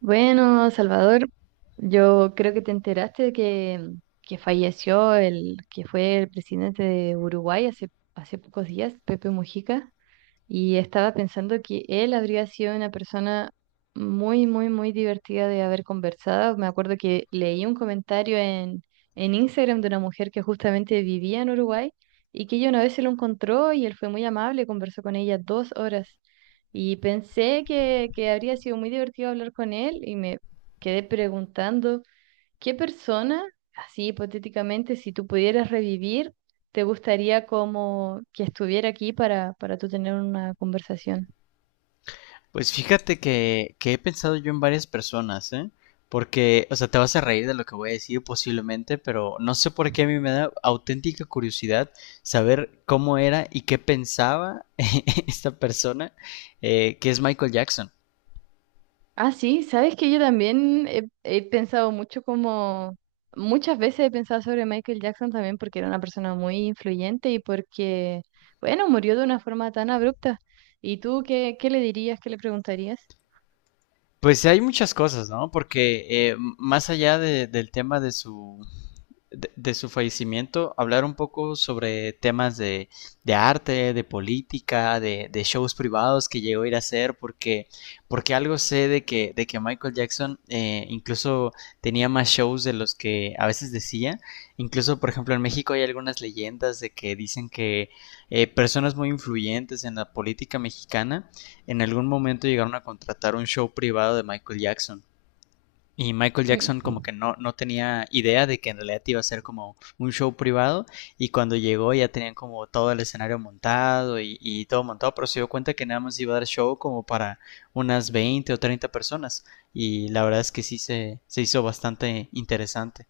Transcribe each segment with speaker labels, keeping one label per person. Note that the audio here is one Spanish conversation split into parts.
Speaker 1: Bueno, Salvador, yo creo que te enteraste de que falleció el que fue el presidente de Uruguay hace pocos días, Pepe Mujica. Y estaba pensando que él habría sido una persona muy, muy, muy divertida de haber conversado. Me acuerdo que leí un comentario en Instagram de una mujer que justamente vivía en Uruguay y que ella una vez se lo encontró y él fue muy amable, conversó con ella 2 horas. Y pensé que habría sido muy divertido hablar con él y me quedé preguntando. ¿Qué persona, así hipotéticamente, si tú pudieras revivir, te gustaría como que estuviera aquí para tú tener una conversación?
Speaker 2: Pues fíjate que he pensado yo en varias personas, ¿eh? Porque, o sea, te vas a reír de lo que voy a decir posiblemente, pero no sé por qué a mí me da auténtica curiosidad saber cómo era y qué pensaba esta persona que es Michael Jackson.
Speaker 1: Ah, sí, sabes que yo también he pensado mucho como, muchas veces he pensado sobre Michael Jackson también porque era una persona muy influyente y porque, bueno, murió de una forma tan abrupta. ¿Y tú qué le dirías, qué le preguntarías?
Speaker 2: Pues hay muchas cosas, ¿no? Porque más allá del tema de su, de su fallecimiento, hablar un poco sobre temas de arte, de política, de shows privados que llegó a ir a hacer, porque algo sé de de que Michael Jackson incluso tenía más shows de los que a veces decía. Incluso, por ejemplo, en México hay algunas leyendas de que dicen que personas muy influyentes en la política mexicana en algún momento llegaron a contratar un show privado de Michael Jackson. Y Michael Jackson como
Speaker 1: Mm.
Speaker 2: que no, no tenía idea de que en realidad iba a ser como un show privado y cuando llegó ya tenían como todo el escenario montado y todo montado, pero se dio cuenta que nada más iba a dar show como para unas 20 o 30 personas y la verdad es que sí se hizo bastante interesante.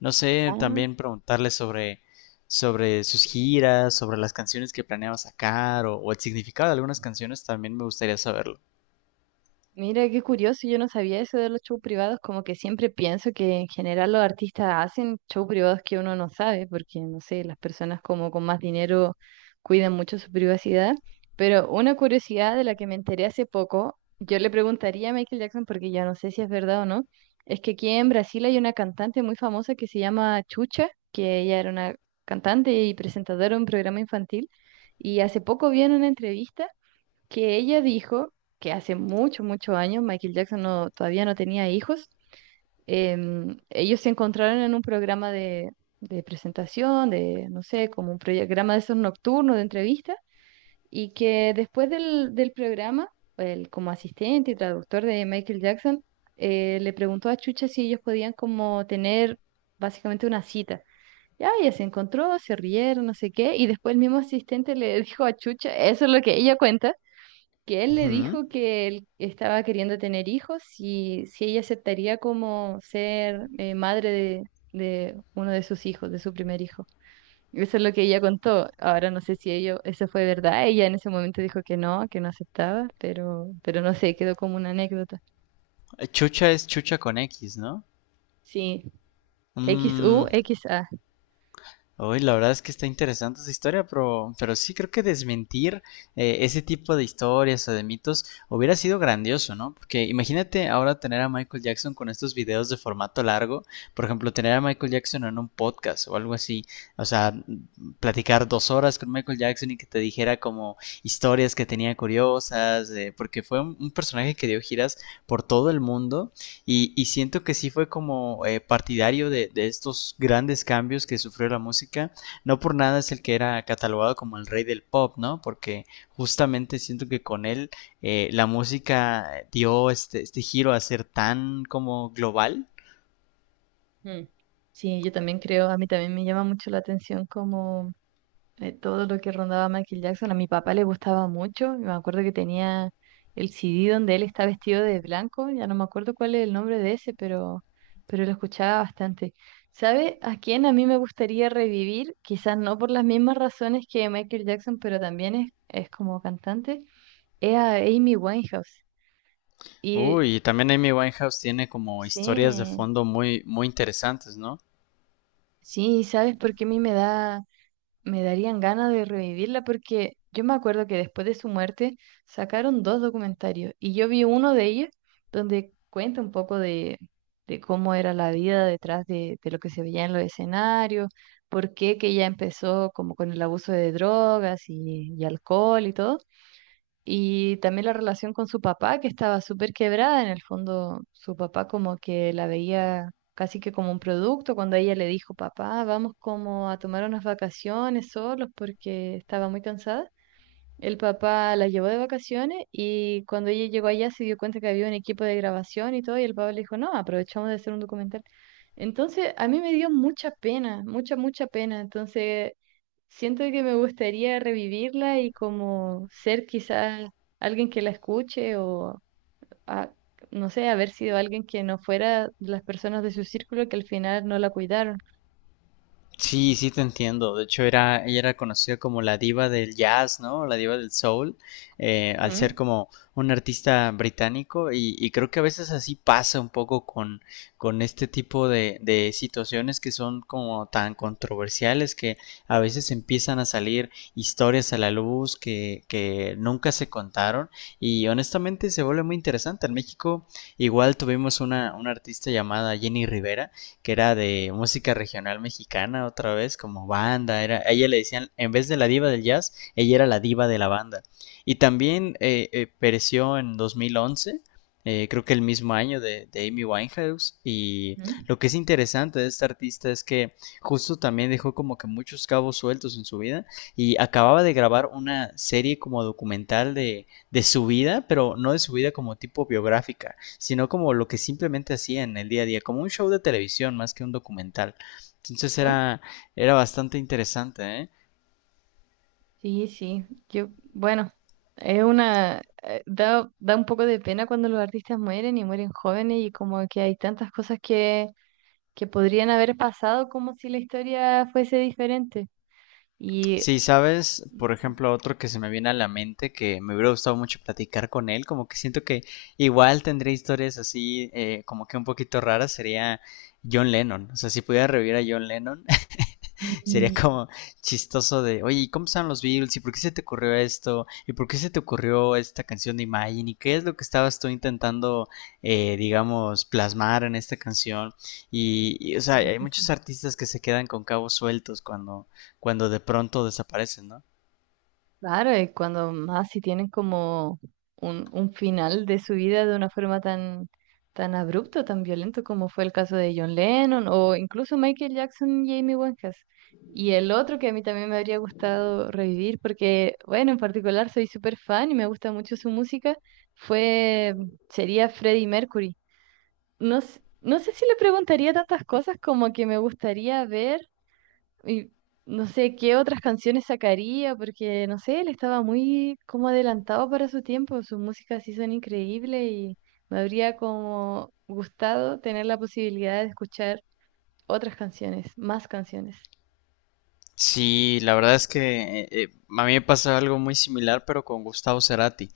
Speaker 2: No sé,
Speaker 1: Ah.
Speaker 2: también preguntarle sobre sus giras, sobre las canciones que planeaba sacar o el significado de algunas canciones también me gustaría saberlo.
Speaker 1: Mira, qué curioso, yo no sabía eso de los shows privados, como que siempre pienso que en general los artistas hacen shows privados que uno no sabe, porque no sé, las personas como con más dinero cuidan mucho su privacidad, pero una curiosidad de la que me enteré hace poco, yo le preguntaría a Michael Jackson, porque ya no sé si es verdad o no, es que aquí en Brasil hay una cantante muy famosa que se llama Chucha, que ella era una cantante y presentadora de un programa infantil, y hace poco vi en una entrevista que ella dijo que hace mucho muchos años Michael Jackson todavía no tenía hijos. Ellos se encontraron en un programa de presentación, de, no sé, como un programa de esos nocturnos de entrevista, y que después del programa, él como asistente y traductor de Michael Jackson, le preguntó a Chucha si ellos podían como tener básicamente una cita. Ya, ella se encontró, se rieron, no sé qué, y después el mismo asistente le dijo a Chucha, eso es lo que ella cuenta, que él le
Speaker 2: Ujú.
Speaker 1: dijo que él estaba queriendo tener hijos y si ella aceptaría como ser madre de uno de sus hijos, de su primer hijo. Eso es lo que ella contó. Ahora no sé si ello, eso fue verdad. Ella en ese momento dijo que no aceptaba, pero no sé, quedó como una anécdota.
Speaker 2: Chucha es chucha con X, ¿no?
Speaker 1: Sí, XU,
Speaker 2: Mm,
Speaker 1: XA.
Speaker 2: hoy la verdad es que está interesante esa historia, pero sí creo que desmentir ese tipo de historias o de mitos hubiera sido grandioso, ¿no? Porque imagínate ahora tener a Michael Jackson con estos videos de formato largo, por ejemplo, tener a Michael Jackson en un podcast o algo así, o sea, platicar 2 horas con Michael Jackson y que te dijera como historias que tenía curiosas, porque fue un personaje que dio giras por todo el mundo y siento que sí fue como partidario de estos grandes cambios que sufrió la música. No por nada es el que era catalogado como el rey del pop, ¿no? Porque justamente siento que con él la música dio este giro a ser tan como global.
Speaker 1: Mm. Sí, yo también creo, a mí también me llama mucho la atención como todo lo que rondaba Michael Jackson. A mi papá le gustaba mucho. Me acuerdo que tenía el CD donde él está vestido de blanco. Ya no me acuerdo cuál es el nombre de ese, pero lo escuchaba bastante. ¿Sabe a quién a mí me gustaría revivir? Quizás no por las mismas razones que Michael Jackson, pero también es como cantante. Es a Amy Winehouse. Y
Speaker 2: Uy, y también Amy Winehouse tiene como historias de
Speaker 1: sí,
Speaker 2: fondo muy, muy interesantes, ¿no?
Speaker 1: sí, ¿sabes por qué a mí me darían ganas de revivirla porque yo me acuerdo que después de su muerte sacaron dos documentarios y yo vi uno de ellos donde cuenta un poco de cómo era la vida detrás de lo que se veía en los escenarios, por qué que ella empezó como con el abuso de drogas y alcohol y todo. Y también la relación con su papá, que estaba súper quebrada. En el fondo, su papá como que la veía casi que como un producto. Cuando ella le dijo, papá, vamos como a tomar unas vacaciones solos porque estaba muy cansada. El papá la llevó de vacaciones y cuando ella llegó allá se dio cuenta que había un equipo de grabación y todo, y el papá le dijo, no, aprovechamos de hacer un documental. Entonces, a mí me dio mucha pena, mucha, mucha pena. Entonces, siento que me gustaría revivirla y como ser quizás alguien que la escuche o, a- no sé, haber sido alguien que no fuera de las personas de su círculo que al final no la cuidaron.
Speaker 2: Sí, sí te entiendo. De hecho, ella era conocida como la diva del jazz, ¿no? La diva del soul, al
Speaker 1: Ujú,
Speaker 2: ser como un artista británico y creo que a veces así pasa un poco con este tipo de situaciones que son como tan controversiales que a veces empiezan a salir historias a la luz que nunca se contaron y honestamente se vuelve muy interesante. En México igual tuvimos una artista llamada Jenny Rivera que era de música regional mexicana otra vez, como banda, a ella le decían, en vez de la diva del jazz, ella era la diva de la banda. Y también pereció en 2011, creo que el mismo año de, Amy Winehouse. Y
Speaker 1: ujú.
Speaker 2: lo que es interesante de esta artista es que justo también dejó como que muchos cabos sueltos en su vida y acababa de grabar una serie como documental de su vida, pero no de su vida como tipo biográfica, sino como lo que simplemente hacía en el día a día, como un show de televisión más que un documental. Entonces
Speaker 1: ¿Ah?
Speaker 2: era bastante interesante, ¿eh?
Speaker 1: Sí, sí, yo, bueno, es una, da un poco de pena cuando los artistas mueren y mueren jóvenes y como que hay tantas cosas que podrían haber pasado como si la historia fuese diferente. Y
Speaker 2: Sí, sabes, por
Speaker 1: ujú.
Speaker 2: ejemplo, otro que se me viene a la mente que me hubiera gustado mucho platicar con él, como que siento que igual tendría historias así, como que un poquito raras, sería John Lennon. O sea, si pudiera revivir a John Lennon, sería
Speaker 1: Mm,
Speaker 2: como chistoso de, oye, ¿cómo son los Beatles? ¿Y por qué se te ocurrió esto? ¿Y por qué se te ocurrió esta canción de Imagine? ¿Y qué es lo que estabas tú intentando, digamos, plasmar en esta canción? O sea,
Speaker 1: sí,
Speaker 2: hay
Speaker 1: sí,
Speaker 2: muchos
Speaker 1: sí.
Speaker 2: artistas que se quedan con cabos sueltos cuando de pronto desaparecen, ¿no?
Speaker 1: Claro, y cuando más si tienen como un final de su vida de una forma tan, tan abrupto, tan violento como fue el caso de John Lennon o incluso Michael Jackson y Amy Winehouse. Y el otro que a mí también me habría gustado revivir porque, bueno, en particular soy súper fan y me gusta mucho su música, fue, sería Freddie Mercury. No, no sé si le preguntaría tantas cosas como que me gustaría ver. Y no sé qué otras canciones sacaría, porque no sé, él estaba muy como adelantado para su tiempo, sus músicas sí son increíbles y me habría como gustado tener la posibilidad de escuchar otras canciones, más canciones.
Speaker 2: Sí, la verdad es que a mí me pasó algo muy similar, pero con Gustavo Cerati.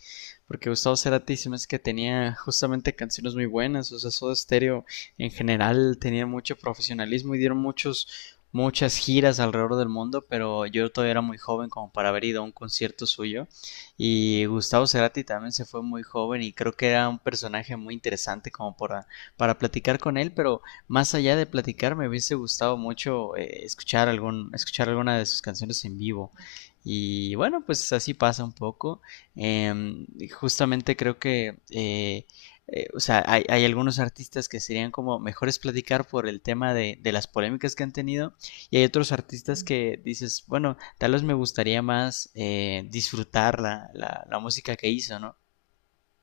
Speaker 2: Porque Gustavo Cerati se me hace que tenía justamente canciones muy buenas. O sea, Soda Stereo en general tenía mucho profesionalismo y dieron muchas giras alrededor del mundo. Pero yo todavía era muy joven como para haber ido a un concierto suyo. Y Gustavo Cerati también se fue muy joven y creo que era un personaje muy interesante como para platicar con él. Pero más allá de platicar, me hubiese gustado mucho escuchar alguna de sus canciones en vivo. Y bueno, pues así pasa un poco. Eh, justamente creo que, o sea, algunos artistas que serían como mejores platicar por el tema de las polémicas que han tenido. Y hay otros artistas que dices, bueno, tal vez me gustaría más disfrutar la música que hizo, ¿no?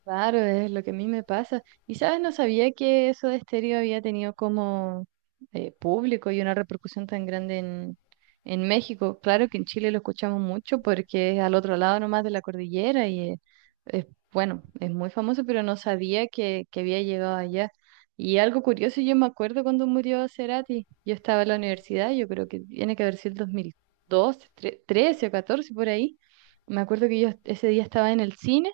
Speaker 1: Claro, es lo que a mí me pasa. Y sabes, no sabía que eso de estéreo había tenido como público y una repercusión tan grande en México. Claro que en Chile lo escuchamos mucho porque es al otro lado nomás de la cordillera y es, bueno, es muy famoso, pero no sabía que había llegado allá. Y algo curioso, yo me acuerdo cuando murió Cerati, yo estaba en la universidad, yo creo que tiene que haber sido el 2012, 13 o 14 por ahí. Me acuerdo que yo ese día estaba en el cine.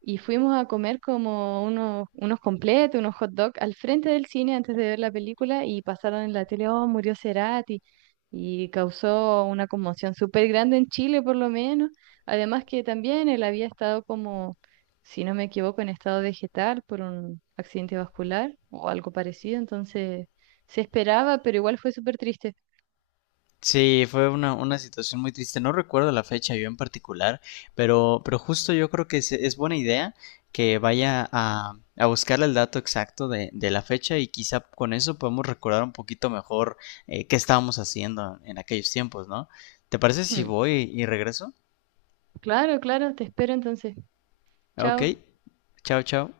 Speaker 1: Y fuimos a comer como unos completos, unos hot dogs al frente del cine antes de ver la película y pasaron en la tele, oh, murió Cerati y causó una conmoción súper grande en Chile por lo menos. Además que también él había estado como, si no me equivoco, en estado vegetal por un accidente vascular o algo parecido, entonces se esperaba, pero igual fue súper triste.
Speaker 2: Sí, fue una situación muy triste. No recuerdo la fecha yo en particular, pero justo yo creo que es buena idea que vaya a buscar el dato exacto de la fecha y quizá con eso podemos recordar un poquito mejor qué estábamos haciendo en aquellos tiempos, ¿no? ¿Te parece si
Speaker 1: Mm.
Speaker 2: voy y regreso?
Speaker 1: Claro, claro, te espero entonces.
Speaker 2: Ok,
Speaker 1: Chao.
Speaker 2: chao, chao.